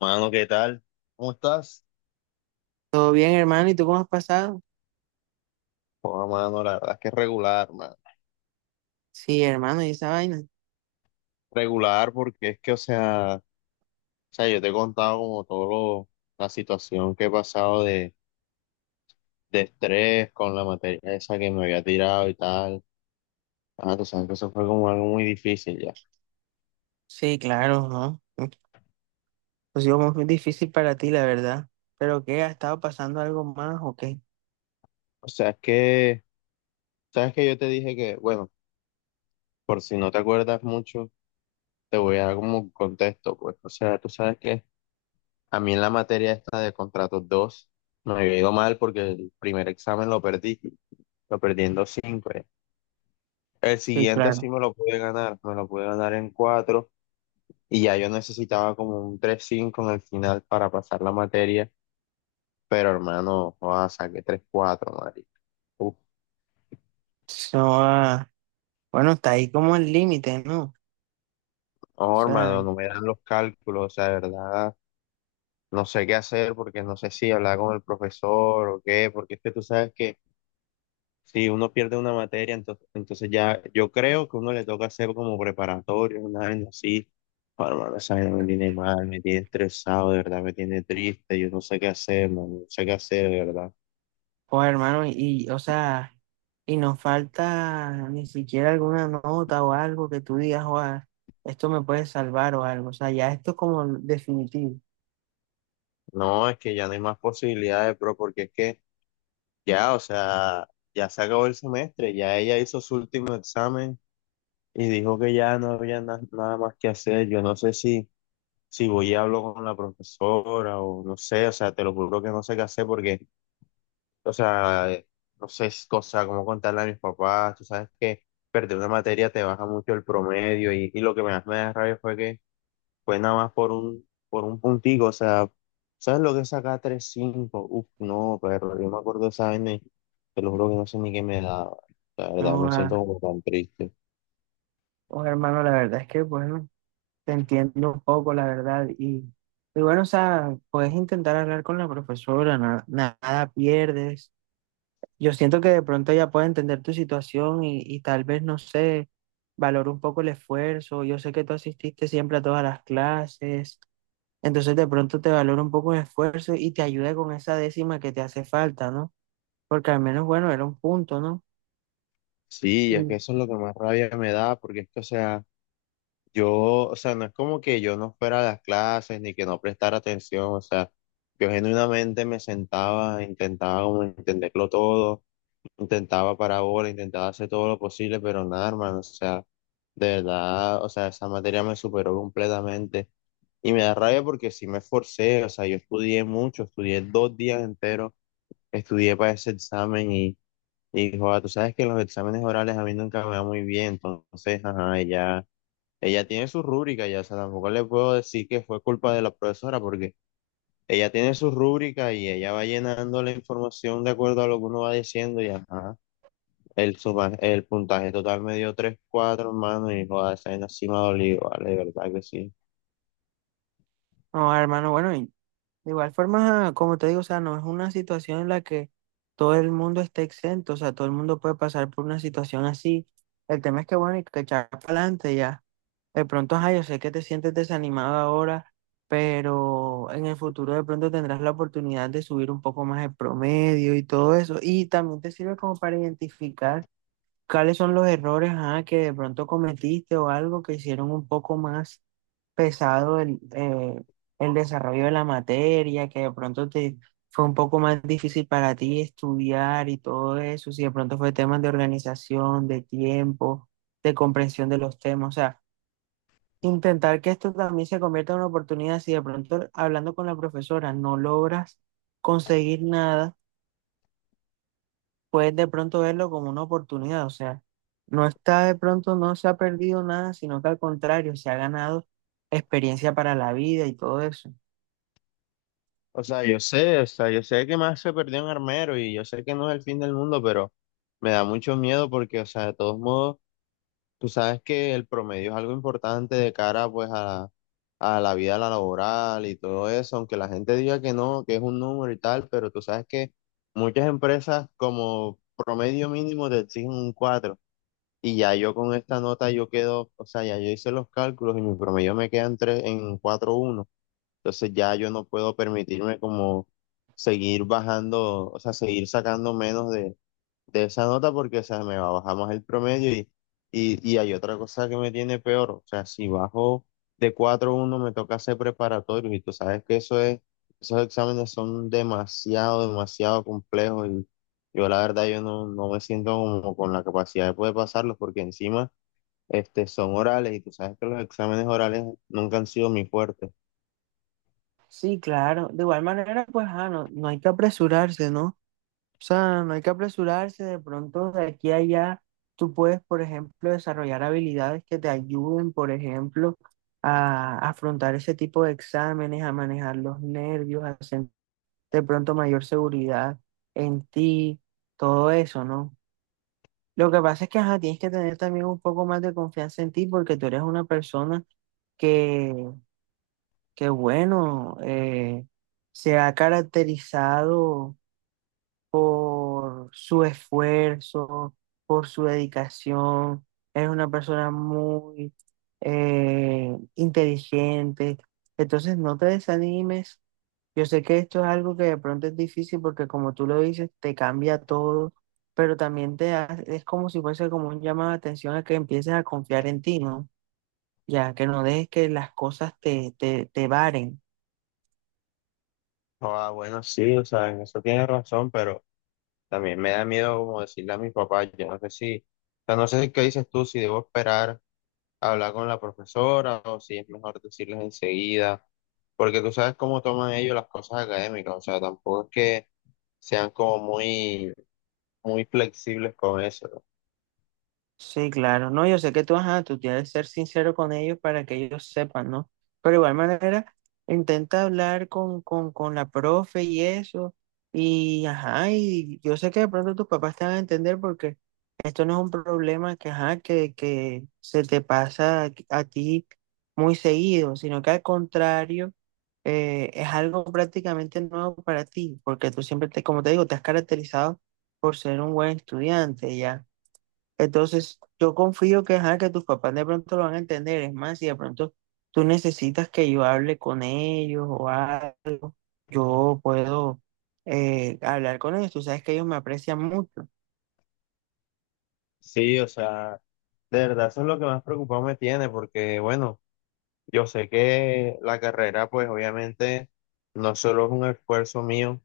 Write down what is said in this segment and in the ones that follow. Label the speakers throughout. Speaker 1: Mano, ¿qué tal? ¿Cómo estás?
Speaker 2: Todo bien, hermano, ¿y tú cómo has pasado?
Speaker 1: Oh, mano, la verdad es que es regular, mano.
Speaker 2: Sí, hermano, ¿y esa vaina?
Speaker 1: Regular porque es que, o sea, yo te he contado como todo la situación que he pasado de estrés con la materia esa que me había tirado y tal. Ah, tú sabes que eso fue como algo muy difícil ya.
Speaker 2: Sí, claro, ¿no? Ha sido muy difícil para ti, la verdad. ¿Pero qué? ¿Ha estado pasando algo más o qué?
Speaker 1: O sea, es que, sabes que yo te dije que, bueno, por si no te acuerdas mucho, te voy a dar como un contexto, pues. O sea, tú sabes que a mí en la materia esta de contratos 2 me había ido mal porque el primer examen lo perdí. Lo perdiendo 5 ya. El
Speaker 2: Sí,
Speaker 1: siguiente
Speaker 2: claro.
Speaker 1: sí me lo pude ganar, me lo pude ganar en 4 y ya yo necesitaba como un tres cinco en el final para pasar la materia, pero hermano, joda, saqué tres cuatro marica. Uf,
Speaker 2: No, bueno, está ahí como el límite, ¿no? O
Speaker 1: no,
Speaker 2: sea,
Speaker 1: hermano, no me dan los cálculos, o sea, de verdad, no sé qué hacer porque no sé si hablar con el profesor o qué, porque es que tú sabes que si uno pierde una materia, entonces ya yo creo que uno le toca hacer como preparatorio, una vaina así. Oh, hermano, esa vaina me tiene mal, me tiene estresado, de verdad, me tiene triste, yo no sé qué hacer, man, no sé qué hacer, de verdad.
Speaker 2: pues hermano, o sea, y nos falta ni siquiera alguna nota o algo que tú digas, o esto me puede salvar o algo. O sea, ya esto es como definitivo.
Speaker 1: No, es que ya no hay más posibilidades, bro, porque es que ya, o sea, ya se acabó el semestre, ya ella hizo su último examen y dijo que ya no había nada más que hacer. Yo no sé si voy y hablo con la profesora o no sé, o sea, te lo juro que no sé qué hacer porque, o sea, no sé, es cosa como contarle a mis papás, tú sabes que perder una materia te baja mucho el promedio, y lo que más me da rabia fue que fue nada más por un puntico, o sea, ¿sabes lo que es sacar tres cinco? Uf. No, pero yo me acuerdo de esa vaina y te lo juro que no sé ni qué me daba, la verdad,
Speaker 2: No,
Speaker 1: me siento como tan triste.
Speaker 2: pues hermano, la verdad es que, bueno, te entiendo un poco, la verdad. Y bueno, o sea, puedes intentar hablar con la profesora, nada pierdes. Yo siento que de pronto ella puede entender tu situación y tal vez, no sé, valore un poco el esfuerzo. Yo sé que tú asististe siempre a todas las clases, entonces de pronto te valora un poco el esfuerzo y te ayuda con esa décima que te hace falta, ¿no? Porque al menos, bueno, era un punto, ¿no?
Speaker 1: Sí, es que
Speaker 2: Y,
Speaker 1: eso es lo que más rabia me da, porque es que, o sea... Yo, o sea, no es como que yo no fuera a las clases ni que no prestara atención, o sea, yo genuinamente me sentaba, intentaba como entenderlo todo, intentaba parábola, intentaba hacer todo lo posible, pero nada, hermano, o sea, de verdad, o sea, esa materia me superó completamente y me da rabia porque sí me esforcé, o sea, yo estudié mucho, estudié dos días enteros, estudié para ese examen y joda, tú sabes que los exámenes orales a mí nunca me va muy bien, entonces, ajá, ya. Ella tiene su rúbrica, ya, o sea, tampoco le puedo decir que fue culpa de la profesora, porque ella tiene su rúbrica y ella va llenando la información de acuerdo a lo que uno va diciendo y ajá, el puntaje total me dio tres cuatro, hermano, y joder, esa vaina sí me ha dolido, vale, de verdad que sí.
Speaker 2: no, hermano, bueno, de igual forma, como te digo, o sea, no es una situación en la que todo el mundo esté exento, o sea, todo el mundo puede pasar por una situación así. El tema es que, bueno, hay que echar para adelante ya. De pronto, ajá, yo sé que te sientes desanimado ahora, pero en el futuro de pronto tendrás la oportunidad de subir un poco más el promedio y todo eso. Y también te sirve como para identificar cuáles son los errores, ajá, que de pronto cometiste o algo que hicieron un poco más pesado el desarrollo de la materia, que de pronto te fue un poco más difícil para ti estudiar y todo eso, si de pronto fue temas de organización, de tiempo, de comprensión de los temas, o sea, intentar que esto también se convierta en una oportunidad, si de pronto hablando con la profesora no logras conseguir nada, puedes de pronto verlo como una oportunidad, o sea, no está de pronto, no se ha perdido nada, sino que al contrario, se ha ganado experiencia para la vida y todo eso.
Speaker 1: O sea, yo sé, o sea, yo sé que más se perdió en Armero y yo sé que no es el fin del mundo, pero me da mucho miedo porque, o sea, de todos modos... Tú sabes que el promedio es algo importante de cara pues a la vida laboral y todo eso, aunque la gente diga que no, que es un número y tal, pero tú sabes que muchas empresas como promedio mínimo te exigen un cuatro, y ya yo con esta nota yo quedo, o sea, ya yo hice los cálculos y mi promedio me queda en en 4.1, entonces ya yo no puedo permitirme como seguir bajando, o sea, seguir sacando menos de esa nota porque, o sea, me va a bajar más el promedio, y hay otra cosa que me tiene peor, o sea, si bajo de 4 uno me toca hacer preparatorios, y tú sabes que eso es, esos exámenes son demasiado, demasiado complejos, y yo la verdad yo no me siento como con la capacidad de poder pasarlos porque encima son orales y tú sabes que los exámenes orales nunca han sido mi fuerte.
Speaker 2: Sí, claro. De igual manera, pues, no, no hay que apresurarse, ¿no? O sea, no hay que apresurarse. De pronto, de aquí a allá, tú puedes, por ejemplo, desarrollar habilidades que te ayuden, por ejemplo, a afrontar ese tipo de exámenes, a manejar los nervios, a sentir de pronto mayor seguridad en ti, todo eso, ¿no? Lo que pasa es que, ajá, tienes que tener también un poco más de confianza en ti porque tú eres una persona que bueno, se ha caracterizado por su esfuerzo, por su dedicación. Es una persona muy inteligente. Entonces, no te desanimes. Yo sé que esto es algo que de pronto es difícil porque como tú lo dices, te cambia todo, pero también es como si fuese como un llamado de atención a que empieces a confiar en ti, ¿no? Ya, que no dejes que las cosas te varen.
Speaker 1: Ah, bueno, sí, o sea, en eso tienes razón, pero... También me da miedo como decirle a mis papás, yo no sé si, o sea, no sé si qué dices tú, si debo esperar a hablar con la profesora o si es mejor decirles enseguida, porque tú sabes cómo toman ellos las cosas académicas, o sea, tampoco es que sean como muy, muy flexibles con eso. ¿No?
Speaker 2: Sí, claro, no, yo sé que tú, ajá, tú tienes que ser sincero con ellos para que ellos sepan, ¿no? Pero de igual manera, intenta hablar con la profe y eso, y ajá, y yo sé que de pronto tus papás te van a entender porque esto no es un problema que, ajá, que se te pasa a ti muy seguido, sino que al contrario, es algo prácticamente nuevo para ti, porque tú siempre, te, como te digo, te has caracterizado por ser un buen estudiante, ¿ya? Entonces, yo confío que, ajá, que tus papás de pronto lo van a entender. Es más, si de pronto tú necesitas que yo hable con ellos o algo, yo puedo hablar con ellos. Tú sabes que ellos me aprecian mucho.
Speaker 1: Sí, o sea, de verdad eso es lo que más preocupado me tiene, porque bueno, yo sé que la carrera pues obviamente no solo es un esfuerzo mío,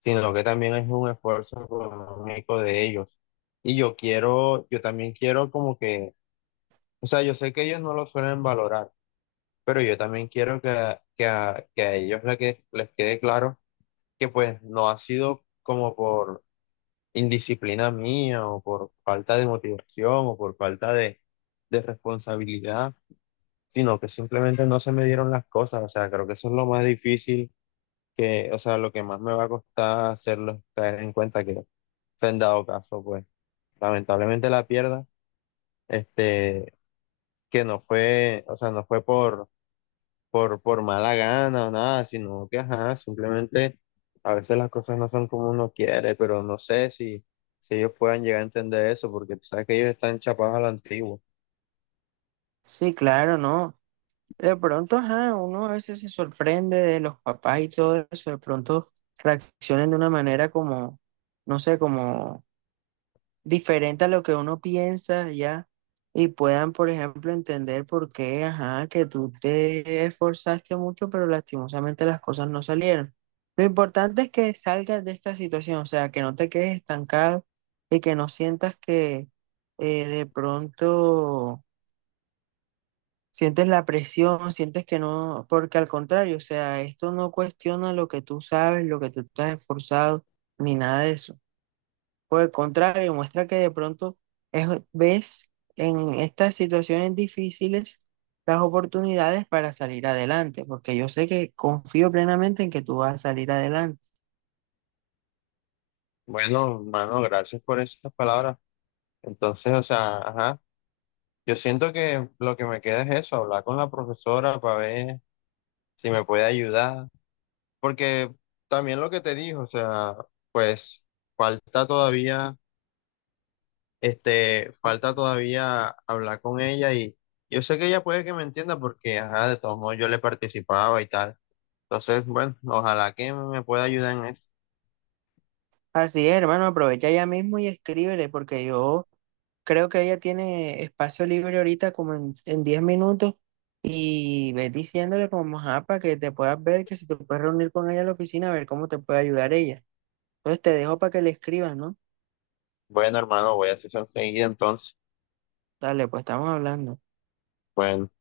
Speaker 1: sino que también es un esfuerzo económico de ellos. Y yo quiero, yo también quiero como que, o sea, yo sé que ellos no lo suelen valorar, pero yo también quiero que, que a ellos les quede claro que pues no ha sido como por indisciplina mía o por falta de motivación o por falta de responsabilidad, sino que simplemente no se me dieron las cosas. O sea, creo que eso es lo más difícil que, o sea, lo que más me va a costar hacerlos caer en cuenta que fue en dado caso, pues lamentablemente la pierda, este, que no fue, o sea, no fue por mala gana o nada, sino que, ajá, simplemente a veces las cosas no son como uno quiere, pero no sé si ellos puedan llegar a entender eso, porque tú sabes que ellos están chapados a la antigua.
Speaker 2: Sí, claro, ¿no? De pronto, ajá, uno a veces se sorprende de los papás y todo eso. De pronto reaccionen de una manera como, no sé, como diferente a lo que uno piensa ya y puedan, por ejemplo, entender por qué, ajá, que tú te esforzaste mucho, pero lastimosamente las cosas no salieron. Lo importante es que salgas de esta situación, o sea, que no te quedes estancado y que no sientas que de pronto sientes la presión, sientes que no, porque al contrario, o sea, esto no cuestiona lo que tú sabes, lo que tú estás esforzado, ni nada de eso. Por el contrario, muestra que de pronto ves en estas situaciones difíciles las oportunidades para salir adelante, porque yo sé que confío plenamente en que tú vas a salir adelante.
Speaker 1: Bueno, mano, gracias por esas palabras. Entonces, o sea, ajá, yo siento que lo que me queda es eso, hablar con la profesora para ver si me puede ayudar. Porque también lo que te dijo, o sea, pues falta todavía, falta
Speaker 2: Ujú.
Speaker 1: todavía hablar con ella, y yo sé que ella puede que me entienda porque, ajá, de todos modos yo le participaba y tal. Entonces, bueno, ojalá que me pueda ayudar en eso.
Speaker 2: Así es, hermano, aprovecha ya mismo y escríbele, porque yo creo que ella tiene espacio libre ahorita como en 10 minutos y ves diciéndole como, ajá, para que te puedas ver, que si te puedes reunir con ella en la oficina, a ver cómo te puede ayudar ella. Entonces te dejo para que le escribas, ¿no?
Speaker 1: Bueno, hermano, voy a hacer eso enseguida entonces.
Speaker 2: Dale, pues estamos hablando.
Speaker 1: Bueno.